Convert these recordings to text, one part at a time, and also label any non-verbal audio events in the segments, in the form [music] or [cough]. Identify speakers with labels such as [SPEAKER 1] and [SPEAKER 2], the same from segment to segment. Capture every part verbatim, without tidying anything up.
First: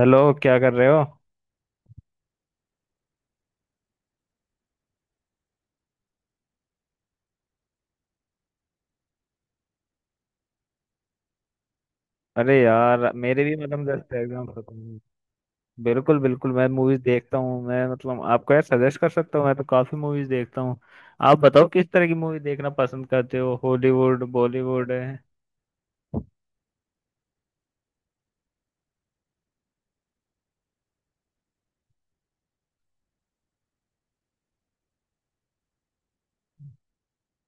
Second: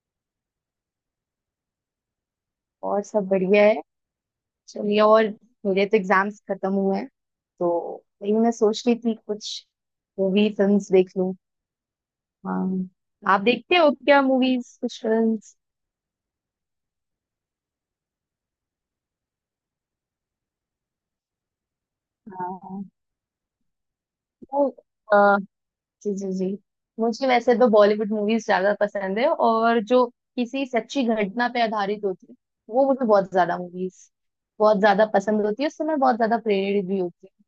[SPEAKER 1] Hello, क्या कर रहे हो?
[SPEAKER 2] और सब बढ़िया है। चलिए। और मेरे तो एग्जाम्स खत्म हुए हैं, तो वही मैं सोच रही थी कुछ मूवी फिल्म्स देख लूं।
[SPEAKER 1] अरे
[SPEAKER 2] हाँ।
[SPEAKER 1] यार,
[SPEAKER 2] आप
[SPEAKER 1] मेरे भी
[SPEAKER 2] देखते
[SPEAKER 1] मतलब
[SPEAKER 2] हो
[SPEAKER 1] जस्ट
[SPEAKER 2] क्या
[SPEAKER 1] एग्जाम खत्म
[SPEAKER 2] मूवीज,
[SPEAKER 1] हुए।
[SPEAKER 2] कुछ फिल्म्स?
[SPEAKER 1] बिल्कुल बिल्कुल, मैं मूवीज देखता हूँ। मैं मतलब आपको यार सजेस्ट कर सकता हूँ। मैं तो काफी मूवीज देखता हूँ। आप बताओ, किस तरह की मूवी देखना
[SPEAKER 2] हाँ।
[SPEAKER 1] पसंद करते हो? हॉलीवुड
[SPEAKER 2] तो,
[SPEAKER 1] बॉलीवुड है।
[SPEAKER 2] अ, जी जी जी। मुझे वैसे तो बॉलीवुड मूवीज ज्यादा पसंद है, और जो किसी सच्ची घटना पे आधारित होती है वो मुझे बहुत ज्यादा मूवीज, बहुत ज्यादा पसंद होती है। उससे मैं बहुत ज्यादा प्रेरित भी होती हूँ।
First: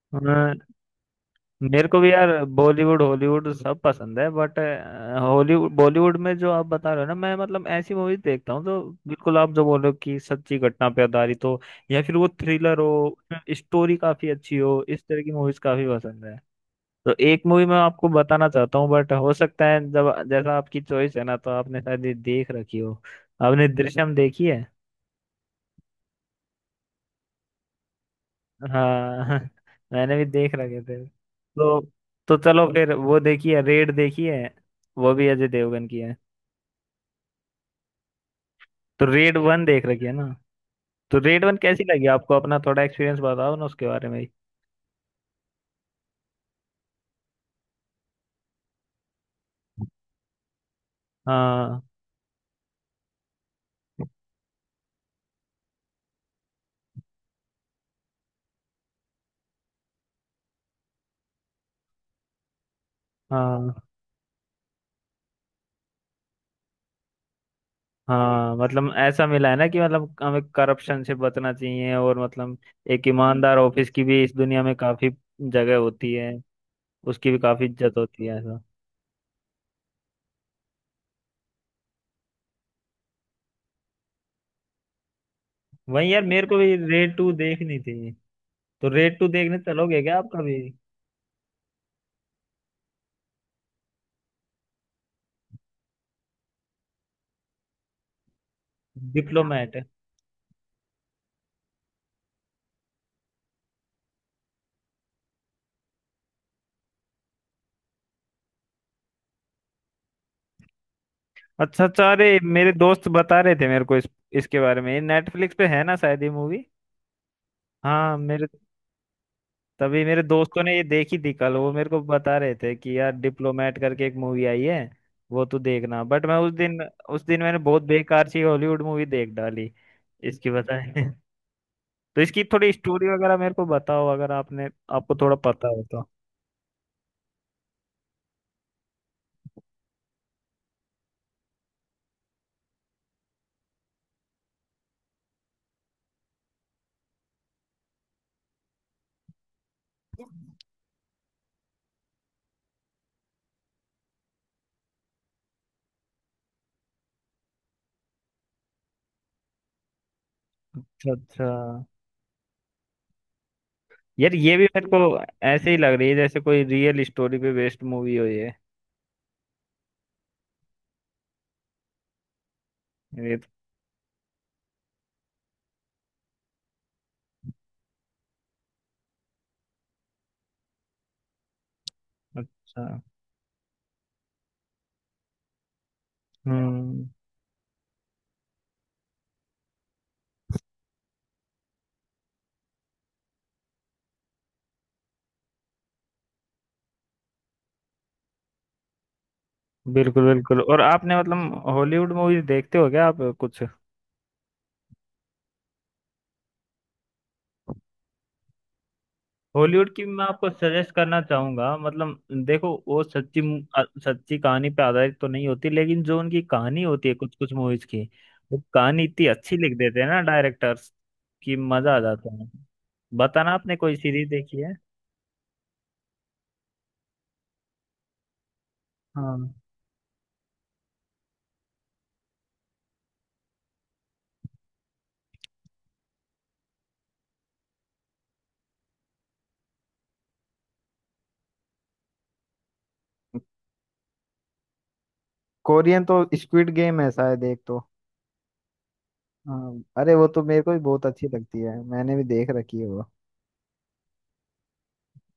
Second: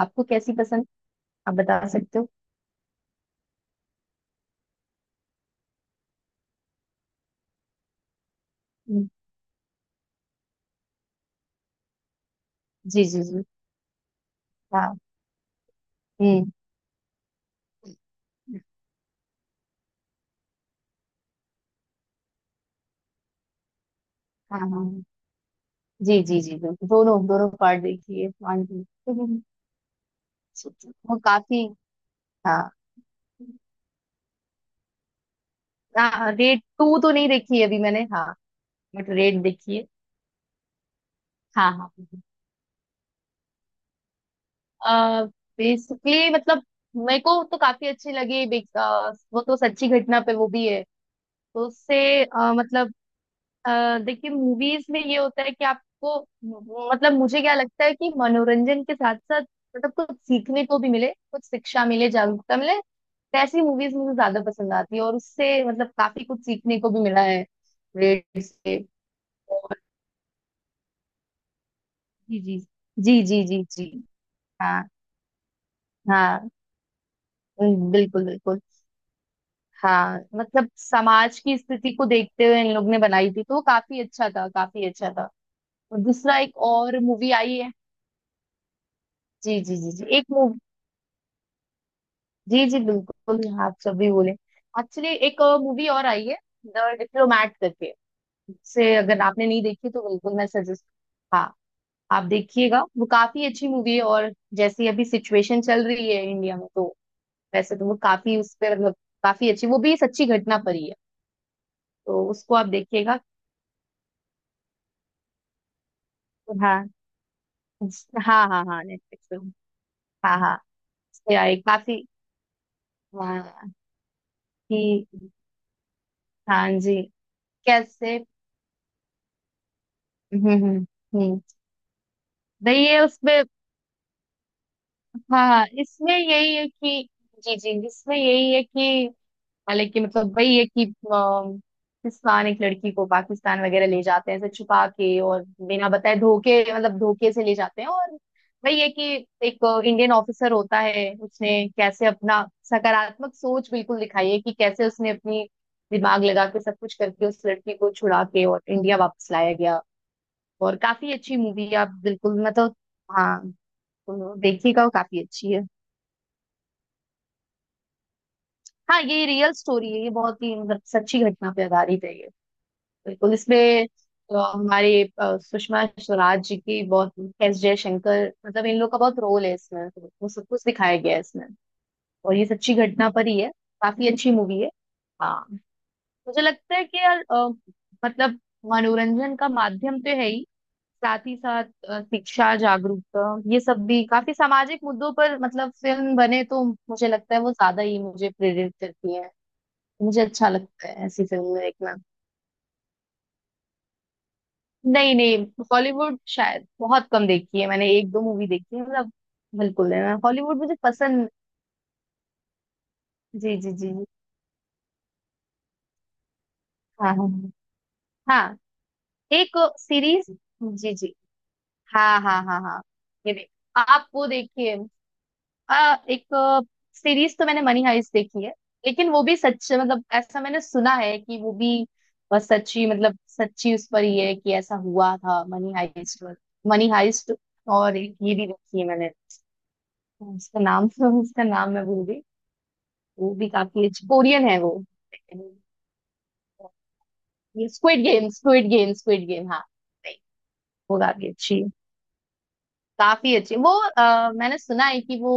[SPEAKER 2] आपको कैसी
[SPEAKER 1] हाँ,
[SPEAKER 2] पसंद, आप बता
[SPEAKER 1] मेरे को भी
[SPEAKER 2] सकते हो?
[SPEAKER 1] यार बॉलीवुड हॉलीवुड सब पसंद है, बट हॉलीवुड बॉलीवुड में जो आप बता रहे हो ना, मैं मतलब ऐसी मूवीज देखता हूँ। तो
[SPEAKER 2] हम्म,
[SPEAKER 1] बिल्कुल, आप जो बोलो कि सच्ची घटना पे आधारित हो, या फिर वो थ्रिलर
[SPEAKER 2] जी
[SPEAKER 1] हो,
[SPEAKER 2] जी जी।
[SPEAKER 1] स्टोरी काफी अच्छी हो,
[SPEAKER 2] हाँ।
[SPEAKER 1] इस तरह की मूवीज काफी पसंद है।
[SPEAKER 2] हम्म।
[SPEAKER 1] तो एक मूवी मैं आपको बताना चाहता हूँ, बट हो सकता है जब जैसा आपकी चॉइस है ना, तो आपने शायद ये देख रखी हो। आपने दृश्यम देखी
[SPEAKER 2] हाँ
[SPEAKER 1] है?
[SPEAKER 2] हाँ हाँ। जी जी जी, बिल्कुल। दोनों दोनों पार्ट देखिए, वन टू।
[SPEAKER 1] हाँ, [laughs] मैंने भी देख रखे थे
[SPEAKER 2] वो काफी।
[SPEAKER 1] तो। तो
[SPEAKER 2] हाँ
[SPEAKER 1] चलो फिर, वो देखिए, रेड देखिए। वो भी अजय देवगन की है।
[SPEAKER 2] हाँ, रेड टू तो नहीं देखी है अभी मैंने, हाँ,
[SPEAKER 1] तो
[SPEAKER 2] बट
[SPEAKER 1] रेड
[SPEAKER 2] रेड
[SPEAKER 1] वन
[SPEAKER 2] देखी
[SPEAKER 1] देख
[SPEAKER 2] है।
[SPEAKER 1] रखी है ना? तो रेड वन
[SPEAKER 2] हाँ
[SPEAKER 1] कैसी
[SPEAKER 2] हाँ।
[SPEAKER 1] लगी आपको? अपना थोड़ा एक्सपीरियंस बताओ ना उसके बारे में।
[SPEAKER 2] आ, बेसिकली मतलब मेरे को तो काफी अच्छी लगी। big- अ, वो तो सच्ची घटना पे वो भी है, तो
[SPEAKER 1] हाँ,
[SPEAKER 2] उससे अ, मतलब अ, देखिए, मूवीज में ये होता है कि आपको, मतलब मुझे क्या लगता है कि मनोरंजन के साथ साथ मतलब कुछ सीखने को भी मिले, कुछ शिक्षा मिले, जागरूकता मिले, तो ऐसी
[SPEAKER 1] हाँ,
[SPEAKER 2] मूवीज मुझे ज्यादा पसंद आती है। और उससे मतलब काफी कुछ सीखने को भी मिला है, रेड
[SPEAKER 1] हाँ।
[SPEAKER 2] से।
[SPEAKER 1] मतलब ऐसा मिला है ना
[SPEAKER 2] और
[SPEAKER 1] कि मतलब हमें करप्शन से बचना चाहिए, और
[SPEAKER 2] जी
[SPEAKER 1] मतलब
[SPEAKER 2] जी
[SPEAKER 1] एक
[SPEAKER 2] जी जी,
[SPEAKER 1] ईमानदार
[SPEAKER 2] जी
[SPEAKER 1] ऑफिस
[SPEAKER 2] जी।
[SPEAKER 1] की भी इस दुनिया में
[SPEAKER 2] हाँ
[SPEAKER 1] काफी जगह होती है,
[SPEAKER 2] हाँ।
[SPEAKER 1] उसकी भी काफी
[SPEAKER 2] हम्म,
[SPEAKER 1] इज्जत होती
[SPEAKER 2] बिल्कुल
[SPEAKER 1] है,
[SPEAKER 2] बिल्कुल।
[SPEAKER 1] ऐसा।
[SPEAKER 2] हाँ, मतलब समाज की स्थिति को देखते हुए इन लोग ने बनाई थी, तो वो काफी अच्छा था, काफी अच्छा था। और
[SPEAKER 1] वही यार,
[SPEAKER 2] दूसरा
[SPEAKER 1] मेरे
[SPEAKER 2] एक
[SPEAKER 1] को भी
[SPEAKER 2] और
[SPEAKER 1] रेड
[SPEAKER 2] मूवी
[SPEAKER 1] टू
[SPEAKER 2] आई है।
[SPEAKER 1] देखनी थी। तो रेड टू
[SPEAKER 2] जी
[SPEAKER 1] देखने
[SPEAKER 2] जी जी
[SPEAKER 1] चलोगे
[SPEAKER 2] जी,
[SPEAKER 1] क्या?
[SPEAKER 2] एक,
[SPEAKER 1] आपका भी।
[SPEAKER 2] जी जी बिल्कुल, आप सभी बोले। एक्चुअली एक मूवी और आई है, द डिप्लोमैट करके, से अगर आपने नहीं
[SPEAKER 1] डिप्लोमेट?
[SPEAKER 2] देखी तो बिल्कुल मैं सजेस्ट। हाँ, आप देखिएगा, वो काफी अच्छी मूवी है। और जैसी अभी सिचुएशन चल रही है इंडिया में, तो वैसे तो वो काफी उस पर मतलब काफी अच्छी, वो भी सच्ची घटना पर ही है,
[SPEAKER 1] अच्छा अच्छा,
[SPEAKER 2] तो
[SPEAKER 1] अरे
[SPEAKER 2] उसको आप
[SPEAKER 1] मेरे दोस्त
[SPEAKER 2] देखिएगा।
[SPEAKER 1] बता रहे थे मेरे को इस इसके बारे में। नेटफ्लिक्स पे है ना शायद ये मूवी?
[SPEAKER 2] हाँ
[SPEAKER 1] हाँ, मेरे
[SPEAKER 2] हाँ हाँ, हाँ नेटफ्लिक्स पे।
[SPEAKER 1] तभी मेरे
[SPEAKER 2] हाँ हाँ,
[SPEAKER 1] दोस्तों ने ये देखी थी।
[SPEAKER 2] उससे
[SPEAKER 1] कल
[SPEAKER 2] आई
[SPEAKER 1] वो मेरे को
[SPEAKER 2] काफी,
[SPEAKER 1] बता रहे थे कि यार
[SPEAKER 2] हाँ
[SPEAKER 1] डिप्लोमेट करके एक मूवी आई है।
[SPEAKER 2] कि।
[SPEAKER 1] वो तू देखना, बट मैं उस
[SPEAKER 2] हाँ
[SPEAKER 1] दिन
[SPEAKER 2] जी।
[SPEAKER 1] उस दिन मैंने बहुत
[SPEAKER 2] कैसे?
[SPEAKER 1] बेकार सी हॉलीवुड मूवी देख डाली। इसकी
[SPEAKER 2] हम्म हम्म।
[SPEAKER 1] बताए। [laughs]
[SPEAKER 2] हम्म।
[SPEAKER 1] तो इसकी थोड़ी
[SPEAKER 2] नहीं, ये
[SPEAKER 1] स्टोरी वगैरह
[SPEAKER 2] उसमें,
[SPEAKER 1] मेरे को बताओ, अगर आपने आपको थोड़ा
[SPEAKER 2] हाँ
[SPEAKER 1] पता हो तो।
[SPEAKER 2] इसमें यही है कि, जी जी इसमें यही है कि, हालांकि मतलब वही है कि, अम, पाकिस्तान एक लड़की को पाकिस्तान वगैरह ले जाते हैं, ऐसे छुपा के, और बिना बताए धोखे मतलब धोखे से ले जाते हैं। और वही है कि एक इंडियन ऑफिसर होता है, उसने कैसे अपना सकारात्मक सोच बिल्कुल दिखाई है, कि कैसे उसने अपनी दिमाग लगा के सब कुछ करके उस लड़की को छुड़ा के और इंडिया वापस लाया गया। और
[SPEAKER 1] अच्छा
[SPEAKER 2] काफी अच्छी
[SPEAKER 1] अच्छा।
[SPEAKER 2] मूवी है, आप बिल्कुल, मतलब। हाँ, तो
[SPEAKER 1] यार ये भी
[SPEAKER 2] देखिएगा,
[SPEAKER 1] मेरे
[SPEAKER 2] वो
[SPEAKER 1] को
[SPEAKER 2] काफी अच्छी है।
[SPEAKER 1] ऐसे ही लग रही है, जैसे कोई रियल स्टोरी पे बेस्ड मूवी हो ये।
[SPEAKER 2] हाँ, ये रियल स्टोरी है, ये बहुत ही मतलब सच्ची घटना पे आधारित है ये। बिल्कुल,
[SPEAKER 1] ये तो-
[SPEAKER 2] इसमें अ, हमारे अ, सुषमा स्वराज जी की बहुत, एस जयशंकर मतलब इन लोग का बहुत रोल है इसमें, तो वो सब कुछ दिखाया गया है इसमें। और ये सच्ची
[SPEAKER 1] अच्छा।
[SPEAKER 2] घटना पर ही है। काफी अच्छी मूवी है। हाँ, मुझे लगता है कि
[SPEAKER 1] हम्म,
[SPEAKER 2] यार अ, मतलब मनोरंजन का माध्यम तो है ही, साथ ही साथ अ, शिक्षा जागरूकता ये सब भी, काफी सामाजिक मुद्दों पर मतलब फिल्म बने, तो मुझे लगता है वो ज्यादा ही मुझे प्रेरित करती है। मुझे
[SPEAKER 1] बिल्कुल
[SPEAKER 2] अच्छा
[SPEAKER 1] बिल्कुल। और
[SPEAKER 2] लगता है
[SPEAKER 1] आपने
[SPEAKER 2] ऐसी फिल्में
[SPEAKER 1] मतलब
[SPEAKER 2] देखना।
[SPEAKER 1] हॉलीवुड मूवीज देखते हो क्या? आप कुछ
[SPEAKER 2] नहीं नहीं, हॉलीवुड शायद बहुत कम देखी है मैंने, एक दो मूवी देखी है मतलब।
[SPEAKER 1] हॉलीवुड
[SPEAKER 2] बिल्कुल है
[SPEAKER 1] की
[SPEAKER 2] ना।
[SPEAKER 1] मैं आपको
[SPEAKER 2] हॉलीवुड मुझे
[SPEAKER 1] सजेस्ट करना
[SPEAKER 2] पसंद।
[SPEAKER 1] चाहूंगा। मतलब देखो, वो सच्ची
[SPEAKER 2] जी
[SPEAKER 1] मु-
[SPEAKER 2] जी
[SPEAKER 1] अ,
[SPEAKER 2] जी जी।
[SPEAKER 1] सच्ची कहानी पे आधारित तो नहीं होती, लेकिन जो उनकी कहानी होती
[SPEAKER 2] हाँ
[SPEAKER 1] है
[SPEAKER 2] हाँ
[SPEAKER 1] कुछ
[SPEAKER 2] हाँ।
[SPEAKER 1] कुछ मूवीज की,
[SPEAKER 2] हाँ,
[SPEAKER 1] वो कहानी इतनी
[SPEAKER 2] एक
[SPEAKER 1] अच्छी लिख देते हैं ना
[SPEAKER 2] सीरीज,
[SPEAKER 1] डायरेक्टर्स,
[SPEAKER 2] जी जी।
[SPEAKER 1] कि मजा आ
[SPEAKER 2] हाँ
[SPEAKER 1] जाता
[SPEAKER 2] हाँ
[SPEAKER 1] है।
[SPEAKER 2] हाँ हाँ। ये देख,
[SPEAKER 1] बताना, आपने कोई
[SPEAKER 2] आप वो
[SPEAKER 1] सीरीज देखी है?
[SPEAKER 2] देखिए। आ, एक सीरीज तो मैंने मनी हाइस्ट देखी है, लेकिन वो भी
[SPEAKER 1] हाँ,
[SPEAKER 2] सच मतलब, ऐसा मैंने सुना है कि वो भी अ, सच्ची मतलब सच्ची, उस पर ये है कि ऐसा हुआ था मनी हाइस्ट, मनी हाइस्ट। और एक ये भी देखी है मैंने, उसका नाम [laughs] उसका नाम मैं भूल गई। वो भी काफी अच्छी, कोरियन है वो।
[SPEAKER 1] कोरियन तो स्क्विड गेम है शायद, एक
[SPEAKER 2] ये
[SPEAKER 1] तो।
[SPEAKER 2] Squid Game, Squid Game, Squid Game, हाँ।
[SPEAKER 1] हाँ, अरे
[SPEAKER 2] नहीं,
[SPEAKER 1] वो तो मेरे को भी
[SPEAKER 2] वो
[SPEAKER 1] बहुत अच्छी
[SPEAKER 2] काफी
[SPEAKER 1] लगती
[SPEAKER 2] अच्छी है।
[SPEAKER 1] है। मैंने भी देख रखी है वो।
[SPEAKER 2] काफी अच्छी वो। अ, मैंने सुना है कि वो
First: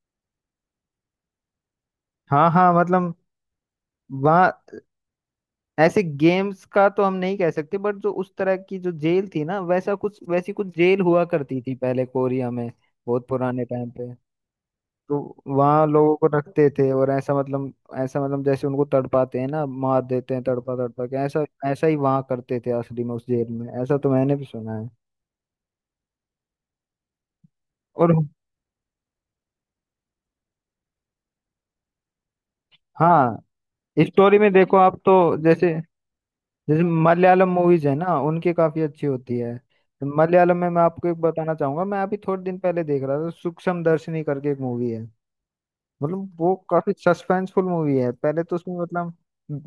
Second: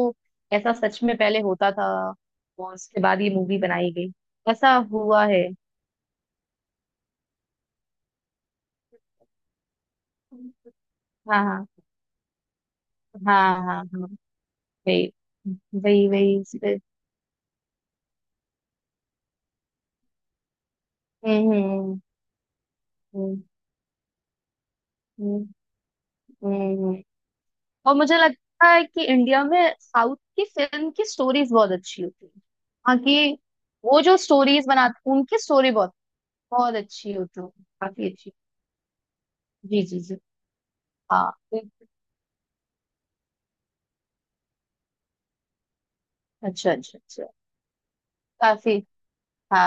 [SPEAKER 2] ऐसा सच में पहले होता था,
[SPEAKER 1] हाँ हाँ,
[SPEAKER 2] और उसके
[SPEAKER 1] मतलब
[SPEAKER 2] बाद ये मूवी बनाई गई।
[SPEAKER 1] वहाँ
[SPEAKER 2] ऐसा हुआ है।
[SPEAKER 1] ऐसे गेम्स का तो हम नहीं कह सकते, बट जो उस तरह की जो जेल थी ना, वैसा कुछ वैसी कुछ जेल हुआ
[SPEAKER 2] हाँ
[SPEAKER 1] करती
[SPEAKER 2] हाँ।
[SPEAKER 1] थी पहले कोरिया में, बहुत
[SPEAKER 2] हाँ
[SPEAKER 1] पुराने
[SPEAKER 2] हाँ
[SPEAKER 1] टाइम
[SPEAKER 2] हाँ।
[SPEAKER 1] पे।
[SPEAKER 2] वही।
[SPEAKER 1] तो वहाँ
[SPEAKER 2] वही
[SPEAKER 1] लोगों को
[SPEAKER 2] वही इस
[SPEAKER 1] रखते
[SPEAKER 2] पे-
[SPEAKER 1] थे, और ऐसा मतलब ऐसा मतलब जैसे उनको तड़पाते हैं ना, मार देते हैं तड़पा तड़पा के ऐसा।
[SPEAKER 2] हम्म
[SPEAKER 1] ऐसा ही
[SPEAKER 2] हम्म।
[SPEAKER 1] वहाँ करते थे असली में, उस
[SPEAKER 2] हम्म
[SPEAKER 1] जेल में। ऐसा तो मैंने भी सुना है।
[SPEAKER 2] हम्म, हम्म। हम्म, हम्म। और
[SPEAKER 1] और
[SPEAKER 2] मुझे लगता है कि इंडिया में साउथ की फिल्म की स्टोरीज बहुत अच्छी होती है। हाँ कि
[SPEAKER 1] हाँ,
[SPEAKER 2] वो जो
[SPEAKER 1] स्टोरी में
[SPEAKER 2] स्टोरीज
[SPEAKER 1] देखो आप,
[SPEAKER 2] बनाते
[SPEAKER 1] तो
[SPEAKER 2] उनकी
[SPEAKER 1] जैसे
[SPEAKER 2] स्टोरी बहुत, बहुत
[SPEAKER 1] जैसे
[SPEAKER 2] अच्छी होती है।
[SPEAKER 1] मलयालम मूवीज है
[SPEAKER 2] काफी
[SPEAKER 1] ना,
[SPEAKER 2] अच्छी,
[SPEAKER 1] उनकी काफी अच्छी होती है।
[SPEAKER 2] जी जी जी।
[SPEAKER 1] मलयालम में मैं आपको एक
[SPEAKER 2] हाँ,
[SPEAKER 1] बताना चाहूंगा। मैं अभी थोड़े दिन पहले देख रहा था, सूक्ष्म दर्शनी करके एक मूवी है। मतलब वो
[SPEAKER 2] अच्छा
[SPEAKER 1] काफी
[SPEAKER 2] अच्छा अच्छा,
[SPEAKER 1] सस्पेंसफुल मूवी है, पहले तो उसमें
[SPEAKER 2] काफी
[SPEAKER 1] मतलब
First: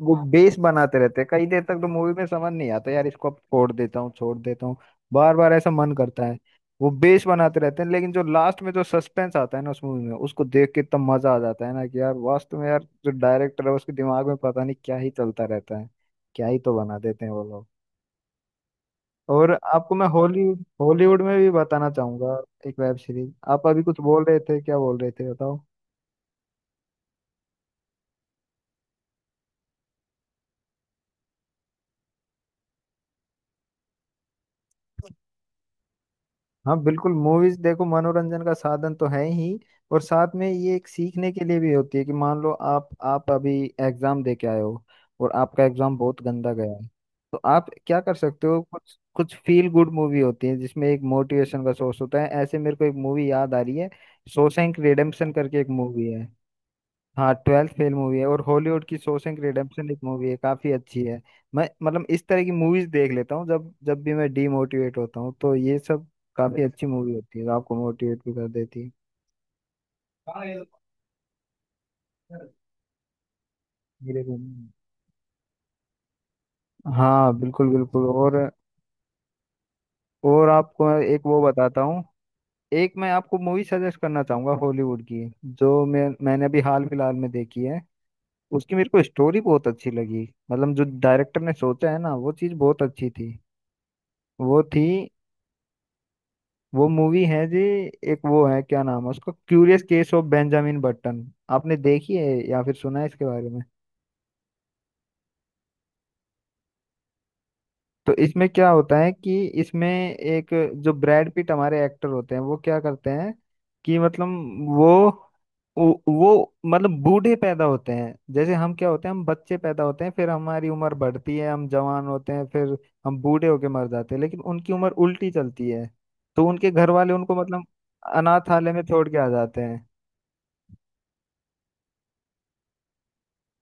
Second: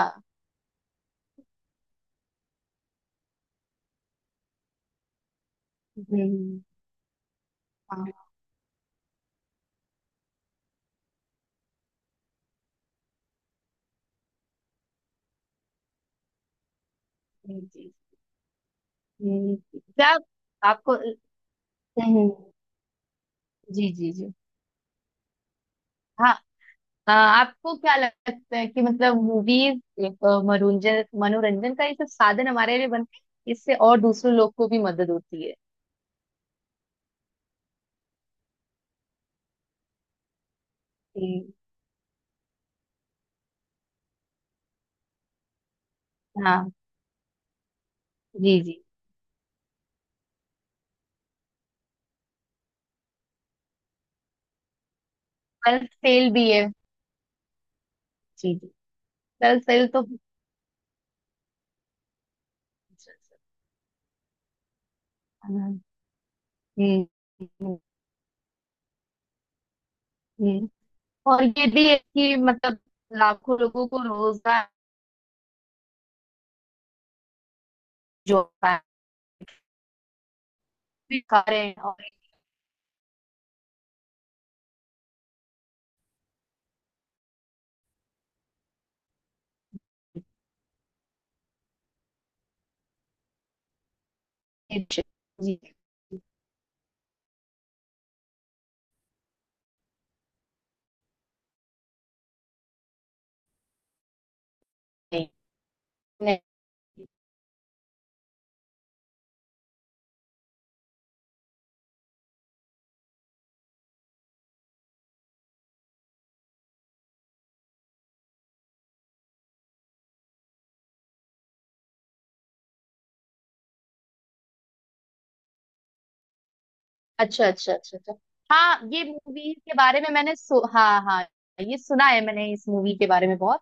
[SPEAKER 1] वो बेस बनाते रहते हैं कई देर तक, तो मूवी में समझ नहीं आता, यार इसको अब छोड़ देता हूँ, छोड़ देता हूँ, बार बार ऐसा मन करता है।
[SPEAKER 2] हम्म।
[SPEAKER 1] वो बेस बनाते रहते हैं, लेकिन जो
[SPEAKER 2] हाँ,
[SPEAKER 1] लास्ट में जो सस्पेंस आता है ना उस मूवी में, उसको देख के इतना मजा आ जाता है ना, कि यार वास्तव में यार जो डायरेक्टर है उसके दिमाग में पता नहीं क्या ही चलता रहता है। क्या ही तो बना देते हैं वो
[SPEAKER 2] जी
[SPEAKER 1] लोग।
[SPEAKER 2] जी।
[SPEAKER 1] और
[SPEAKER 2] हम्म,
[SPEAKER 1] आपको मैं
[SPEAKER 2] क्या
[SPEAKER 1] हॉलीवुड,
[SPEAKER 2] आपको?
[SPEAKER 1] हॉलीवुड में भी बताना
[SPEAKER 2] हम्म,
[SPEAKER 1] चाहूंगा, एक वेब सीरीज। आप अभी
[SPEAKER 2] जी
[SPEAKER 1] कुछ
[SPEAKER 2] जी
[SPEAKER 1] बोल
[SPEAKER 2] जी।
[SPEAKER 1] रहे थे, क्या बोल रहे थे बताओ?
[SPEAKER 2] हाँ, आ, आपको क्या लगता है कि मतलब मूवीज एक अ, मनोरंजन, मनोरंजन का एक साधन हमारे लिए बनते हैं, इससे और दूसरे लोग को भी मदद होती है?
[SPEAKER 1] हाँ बिल्कुल, मूवीज देखो, मनोरंजन का साधन तो है ही, और साथ में ये एक सीखने के
[SPEAKER 2] जी।
[SPEAKER 1] लिए भी होती है। कि मान लो आप आप अभी एग्जाम दे के आए हो, और आपका एग्जाम बहुत गंदा गया
[SPEAKER 2] हाँ,
[SPEAKER 1] है, तो आप क्या कर सकते हो?
[SPEAKER 2] जी जी।
[SPEAKER 1] कुछ कुछ फील गुड मूवी होती है, जिसमें एक मोटिवेशन का सोर्स होता है, ऐसे मेरे को एक मूवी याद आ रही है। शॉशैंक रिडेम्पशन करके एक
[SPEAKER 2] सेल्फ
[SPEAKER 1] मूवी है।
[SPEAKER 2] सेल भी है।
[SPEAKER 1] हाँ, ट्वेल्थ फेल मूवी है, और
[SPEAKER 2] जी जी।
[SPEAKER 1] हॉलीवुड की शॉशैंक
[SPEAKER 2] सेल्फ सेल
[SPEAKER 1] रिडेम्पशन एक
[SPEAKER 2] तो,
[SPEAKER 1] मूवी है, काफी अच्छी है। मैं मतलब इस तरह की मूवीज देख लेता हूँ, जब जब भी मैं डीमोटिवेट होता हूँ, तो ये
[SPEAKER 2] हाँ।
[SPEAKER 1] सब काफी अच्छी
[SPEAKER 2] हम्म
[SPEAKER 1] मूवी होती है, आपको
[SPEAKER 2] हम्म।
[SPEAKER 1] मोटिवेट भी कर देती है। मेरे
[SPEAKER 2] हम्म, और ये भी है कि मतलब लाखों लोगों को
[SPEAKER 1] को
[SPEAKER 2] रोजगार
[SPEAKER 1] नहीं। हाँ बिल्कुल बिल्कुल, और
[SPEAKER 2] जो है,
[SPEAKER 1] और आपको मैं
[SPEAKER 2] भी
[SPEAKER 1] एक वो
[SPEAKER 2] कर रहे हैं
[SPEAKER 1] बताता हूँ।
[SPEAKER 2] और,
[SPEAKER 1] एक मैं आपको मूवी सजेस्ट करना चाहूंगा हॉलीवुड की, जो मैं मैंने अभी हाल फिलहाल में देखी है। उसकी मेरे को स्टोरी बहुत अच्छी लगी, मतलब जो डायरेक्टर ने सोचा है ना, वो चीज़ बहुत अच्छी थी। वो थी,
[SPEAKER 2] जी। नहीं
[SPEAKER 1] वो मूवी है जी, एक वो है, क्या नाम है उसका, Curious Case of Benjamin Button. आपने देखी है या फिर सुना है इसके बारे में?
[SPEAKER 2] नहीं।
[SPEAKER 1] तो इसमें क्या होता है कि इसमें एक, जो ब्रैड पिट हमारे एक्टर होते हैं, वो क्या करते हैं, कि मतलब वो वो वो मतलब बूढ़े पैदा होते हैं, जैसे हम क्या होते हैं, हम बच्चे पैदा होते हैं, फिर हमारी उम्र बढ़ती है, हम जवान होते हैं, फिर हम बूढ़े होके मर जाते हैं, लेकिन उनकी उम्र उल्टी चलती है। तो उनके घर वाले उनको
[SPEAKER 2] अच्छा
[SPEAKER 1] मतलब
[SPEAKER 2] अच्छा अच्छा अच्छा।
[SPEAKER 1] अनाथालय में
[SPEAKER 2] हाँ, ये
[SPEAKER 1] छोड़ के आ
[SPEAKER 2] मूवी
[SPEAKER 1] जाते
[SPEAKER 2] के
[SPEAKER 1] हैं।
[SPEAKER 2] बारे में मैंने सु, हाँ हाँ, ये सुना है मैंने इस मूवी के बारे में बहुत,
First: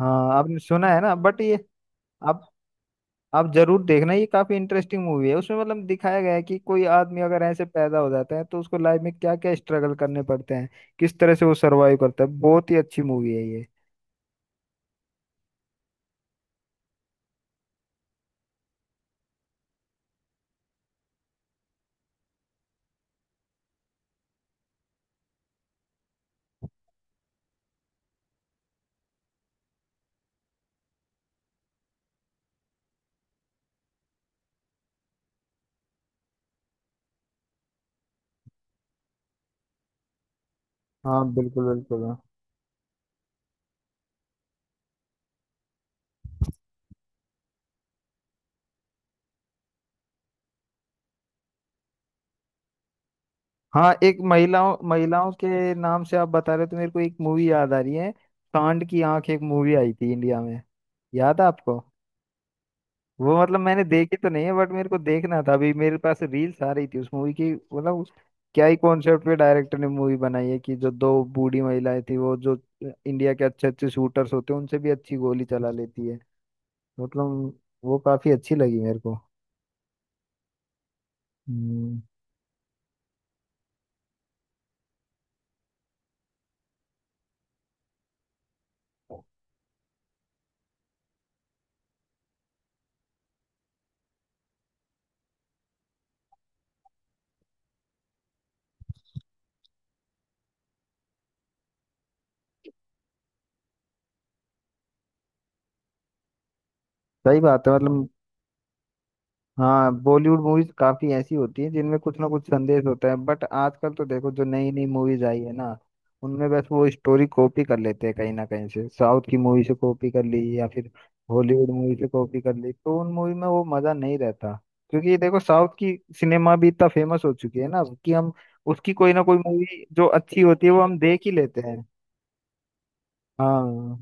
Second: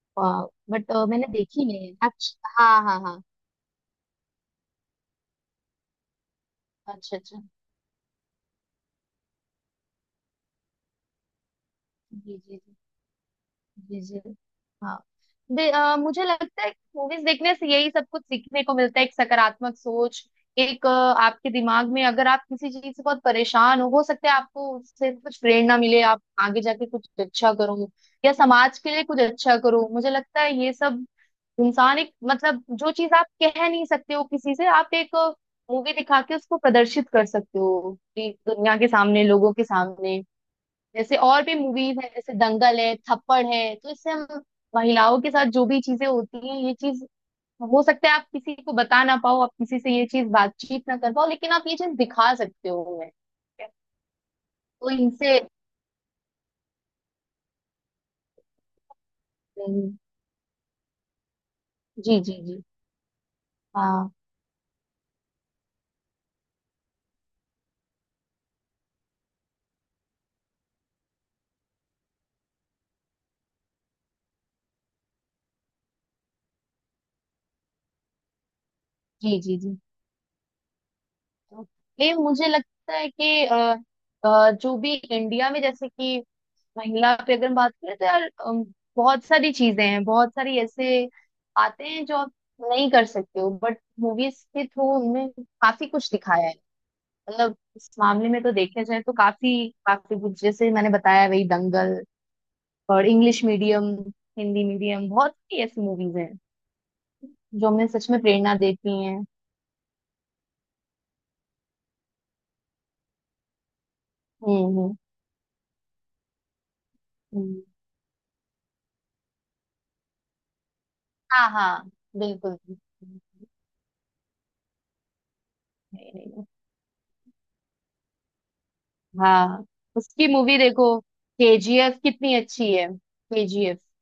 [SPEAKER 1] हाँ, आपने सुना
[SPEAKER 2] बट
[SPEAKER 1] है ना,
[SPEAKER 2] मैंने
[SPEAKER 1] बट ये
[SPEAKER 2] देखी नहीं है।
[SPEAKER 1] आप
[SPEAKER 2] अच्छा हाँ हाँ हाँ।
[SPEAKER 1] आप जरूर देखना। ये काफी इंटरेस्टिंग मूवी है, उसमें मतलब दिखाया गया है कि कोई
[SPEAKER 2] अच्छा
[SPEAKER 1] आदमी
[SPEAKER 2] अच्छा।
[SPEAKER 1] अगर ऐसे पैदा हो जाता है, तो उसको लाइफ में क्या क्या स्ट्रगल करने पड़ते हैं, किस तरह से वो सरवाइव करता है।
[SPEAKER 2] जी जी
[SPEAKER 1] बहुत
[SPEAKER 2] जी,
[SPEAKER 1] ही अच्छी मूवी है ये।
[SPEAKER 2] जी जी। हाँ, दे, अ, मुझे लगता है मूवीज देखने से यही सब कुछ सीखने को मिलता है, एक सकारात्मक सोच, एक अ, आपके दिमाग में, अगर आप किसी चीज से बहुत परेशान हो हो सकता है आपको उससे कुछ प्रेरणा मिले, आप आगे जाके कुछ अच्छा करो या समाज के लिए कुछ अच्छा करो। मुझे लगता है ये सब, इंसान एक मतलब, जो चीज आप कह नहीं सकते हो किसी से, आप एक मूवी दिखा के उसको प्रदर्शित कर सकते हो, कि दुनिया के सामने, लोगों के सामने। जैसे
[SPEAKER 1] हाँ
[SPEAKER 2] और भी
[SPEAKER 1] बिल्कुल
[SPEAKER 2] मूवीज
[SPEAKER 1] बिल्कुल।
[SPEAKER 2] है, जैसे दंगल है, थप्पड़ है, तो इससे हम महिलाओं के साथ जो भी चीजें होती हैं ये चीज, हो सकता है आप किसी को बता ना पाओ, आप किसी से ये चीज बातचीत ना कर पाओ, लेकिन आप ये चीज दिखा सकते हो उन्हें।
[SPEAKER 1] हाँ, एक महिलाओं,
[SPEAKER 2] तो इनसे,
[SPEAKER 1] महिलाओं के नाम से आप बता रहे हो, तो मेरे को एक मूवी याद आ रही है। सांड की आंख एक मूवी आई
[SPEAKER 2] हम्म,
[SPEAKER 1] थी इंडिया में, याद है आपको?
[SPEAKER 2] जी जी जी।
[SPEAKER 1] वो मतलब मैंने
[SPEAKER 2] हाँ,
[SPEAKER 1] देखी तो नहीं है, बट मेरे को देखना था। अभी मेरे पास रील्स आ रही थी उस मूवी की, मतलब उस- क्या ही कॉन्सेप्ट पे डायरेक्टर ने मूवी बनाई है, कि जो दो बूढ़ी महिलाएं थी, वो जो इंडिया के अच्छे अच्छे शूटर्स होते हैं, उनसे भी अच्छी गोली चला लेती है। मतलब वो काफी अच्छी लगी मेरे को।
[SPEAKER 2] जी जी जी। तो
[SPEAKER 1] हम्म,
[SPEAKER 2] ये मुझे लगता है कि अ, अ, जो भी इंडिया में जैसे कि महिला पे अगर हम बात करें तो यार अम, बहुत सारी चीजें हैं, बहुत सारी ऐसे आते हैं जो आप नहीं कर सकते हो, बट मूवीज के थ्रू उनमें काफी कुछ दिखाया है। मतलब इस मामले में तो देखा जाए तो काफी काफी कुछ, जैसे मैंने बताया वही दंगल, और इंग्लिश मीडियम, हिंदी मीडियम, बहुत सी ऐसी मूवीज हैं
[SPEAKER 1] सही बात
[SPEAKER 2] जो
[SPEAKER 1] है
[SPEAKER 2] हमें
[SPEAKER 1] मतलब।
[SPEAKER 2] सच में प्रेरणा देती हैं।
[SPEAKER 1] हाँ, बॉलीवुड मूवीज काफी ऐसी होती हैं जिनमें कुछ ना कुछ संदेश होता है, बट आजकल तो देखो जो
[SPEAKER 2] हम्म
[SPEAKER 1] नई नई
[SPEAKER 2] हम्म।
[SPEAKER 1] मूवीज आई है ना, उनमें बस वो स्टोरी
[SPEAKER 2] हम्म।
[SPEAKER 1] कॉपी कर लेते हैं, कहीं ना कहीं से साउथ की मूवी से कॉपी कर ली, या फिर
[SPEAKER 2] हाँ
[SPEAKER 1] हॉलीवुड
[SPEAKER 2] हाँ,
[SPEAKER 1] मूवी से कॉपी कर
[SPEAKER 2] बिल्कुल
[SPEAKER 1] ली, तो उन
[SPEAKER 2] बिल्कुल।
[SPEAKER 1] मूवी में वो मजा नहीं रहता। क्योंकि ये देखो, साउथ की
[SPEAKER 2] नहीं, नहीं, नहीं।
[SPEAKER 1] सिनेमा भी इतना फेमस हो चुकी है ना, कि हम उसकी कोई ना कोई
[SPEAKER 2] हाँ,
[SPEAKER 1] मूवी जो
[SPEAKER 2] उसकी
[SPEAKER 1] अच्छी
[SPEAKER 2] मूवी
[SPEAKER 1] होती है, वो हम
[SPEAKER 2] देखो,
[SPEAKER 1] देख ही लेते हैं।
[SPEAKER 2] केजीएफ कितनी अच्छी है। केजीएफ,
[SPEAKER 1] हाँ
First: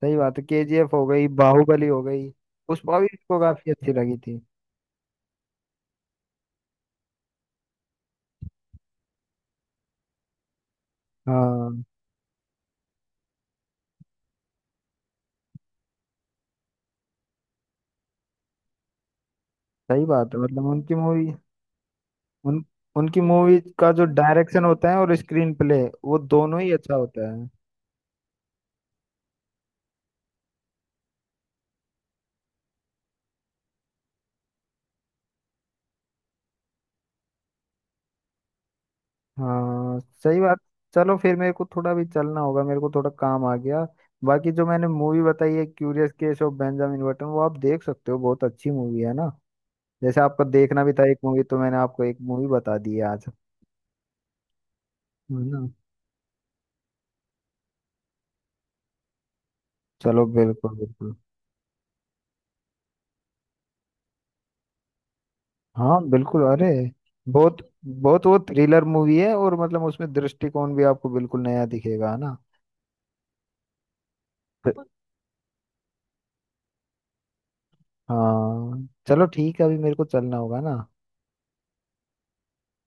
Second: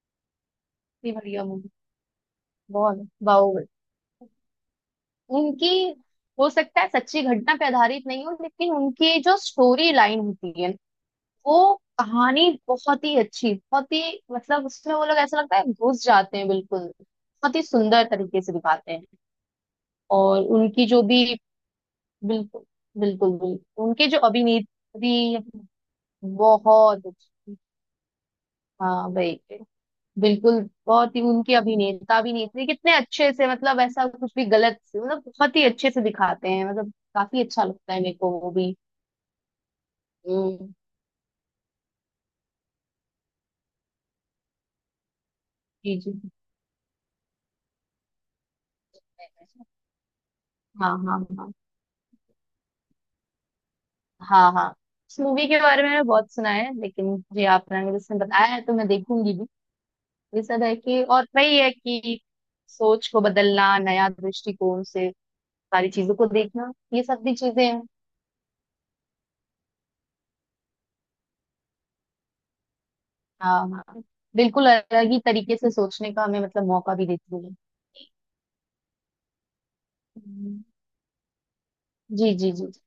[SPEAKER 1] सही बात है, केजीएफ हो
[SPEAKER 2] इतनी
[SPEAKER 1] गई,
[SPEAKER 2] बढ़िया मूवी।
[SPEAKER 1] बाहुबली हो गई, पुष्पा भी
[SPEAKER 2] बहुत,
[SPEAKER 1] इसको
[SPEAKER 2] बाहुबली,
[SPEAKER 1] काफी अच्छी लगी थी।
[SPEAKER 2] उनकी, हो सकता है सच्ची घटना पे आधारित नहीं हो, लेकिन उनकी जो स्टोरी लाइन होती है वो
[SPEAKER 1] हाँ
[SPEAKER 2] कहानी बहुत ही अच्छी, बहुत ही मतलब, उसमें वो लोग ऐसा लगता है घुस जाते हैं बिल्कुल, बहुत ही सुंदर तरीके से दिखाते हैं।
[SPEAKER 1] सही बात है,
[SPEAKER 2] और
[SPEAKER 1] मतलब
[SPEAKER 2] उनकी
[SPEAKER 1] उनकी
[SPEAKER 2] जो भी,
[SPEAKER 1] मूवी, उन
[SPEAKER 2] बिल्कुल
[SPEAKER 1] उनकी
[SPEAKER 2] बिल्कुल।
[SPEAKER 1] मूवी
[SPEAKER 2] बिल्कुल
[SPEAKER 1] का जो
[SPEAKER 2] उनके जो
[SPEAKER 1] डायरेक्शन होता है और
[SPEAKER 2] अभिनेत्री
[SPEAKER 1] स्क्रीन प्ले, वो दोनों ही अच्छा
[SPEAKER 2] बहुत
[SPEAKER 1] होता है।
[SPEAKER 2] अच्छी। हाँ भाई, बिल्कुल। बहुत ही उनके अभिनेता अभिनेत्री कितने अच्छे से, मतलब ऐसा कुछ भी गलत से मतलब बहुत ही अच्छे से दिखाते हैं, मतलब काफी अच्छा लगता है मेरे को वो भी।
[SPEAKER 1] हाँ सही बात।
[SPEAKER 2] हम्म,
[SPEAKER 1] चलो फिर, मेरे को थोड़ा भी चलना होगा, मेरे को थोड़ा काम आ गया। बाकी जो मैंने मूवी बताई है
[SPEAKER 2] जी
[SPEAKER 1] क्यूरियस
[SPEAKER 2] जी।
[SPEAKER 1] केस ऑफ बेंजामिन बटन, वो आप देख सकते हो, बहुत अच्छी मूवी है ना। जैसे आपका देखना
[SPEAKER 2] हाँ
[SPEAKER 1] भी था
[SPEAKER 2] हाँ
[SPEAKER 1] एक मूवी,
[SPEAKER 2] हाँ।
[SPEAKER 1] तो मैंने आपको एक मूवी बता दी है आज,
[SPEAKER 2] हाँ हाँ। इस
[SPEAKER 1] है
[SPEAKER 2] मूवी के
[SPEAKER 1] ना।
[SPEAKER 2] बारे में मैंने बहुत सुना है, लेकिन जी आपने मुझे इसमें बताया है तो मैं देखूंगी भी।
[SPEAKER 1] चलो,
[SPEAKER 2] ये सब है
[SPEAKER 1] बिल्कुल
[SPEAKER 2] कि,
[SPEAKER 1] बिल्कुल।
[SPEAKER 2] और वही है कि सोच को बदलना, नया दृष्टिकोण से सारी
[SPEAKER 1] हाँ
[SPEAKER 2] चीजों को
[SPEAKER 1] बिल्कुल, अरे
[SPEAKER 2] देखना, ये सब भी
[SPEAKER 1] बहुत
[SPEAKER 2] चीजें हैं।
[SPEAKER 1] बहुत वो थ्रिलर मूवी है, और मतलब उसमें दृष्टिकोण भी आपको बिल्कुल नया दिखेगा, है ना।
[SPEAKER 2] हाँ हाँ, बिल्कुल अलग ही तरीके से सोचने का हमें मतलब मौका भी देती है।
[SPEAKER 1] हाँ चलो ठीक है, अभी मेरे को चलना
[SPEAKER 2] हम्म।
[SPEAKER 1] होगा ना।
[SPEAKER 2] जी जी जी, ठीक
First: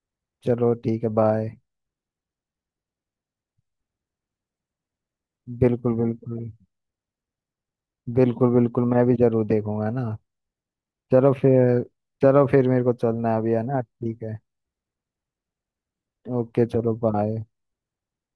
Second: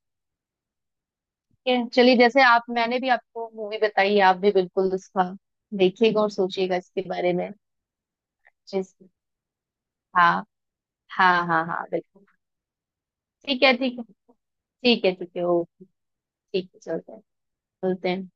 [SPEAKER 1] चलो ठीक है, बाय।
[SPEAKER 2] है, चलिए। जैसे आप, मैंने भी आपको मूवी बताई, आप भी बिल्कुल उसका
[SPEAKER 1] बिल्कुल
[SPEAKER 2] देखिएगा और
[SPEAKER 1] बिल्कुल,
[SPEAKER 2] सोचिएगा इसके बारे में।
[SPEAKER 1] बिल्कुल बिल्कुल,
[SPEAKER 2] जिस,
[SPEAKER 1] मैं भी जरूर देखूंगा ना।
[SPEAKER 2] हाँ
[SPEAKER 1] चलो
[SPEAKER 2] हाँ हाँ
[SPEAKER 1] फिर,
[SPEAKER 2] हाँ, बिल्कुल।
[SPEAKER 1] चलो फिर, मेरे को चलना है अभी, है
[SPEAKER 2] ठीक है
[SPEAKER 1] ना,
[SPEAKER 2] ठीक है।
[SPEAKER 1] ठीक है।
[SPEAKER 2] ठीक है ठीक है, ओके।
[SPEAKER 1] ओके
[SPEAKER 2] ठीक है,
[SPEAKER 1] चलो,
[SPEAKER 2] चलते हैं,
[SPEAKER 1] बाय।
[SPEAKER 2] चलते हैं।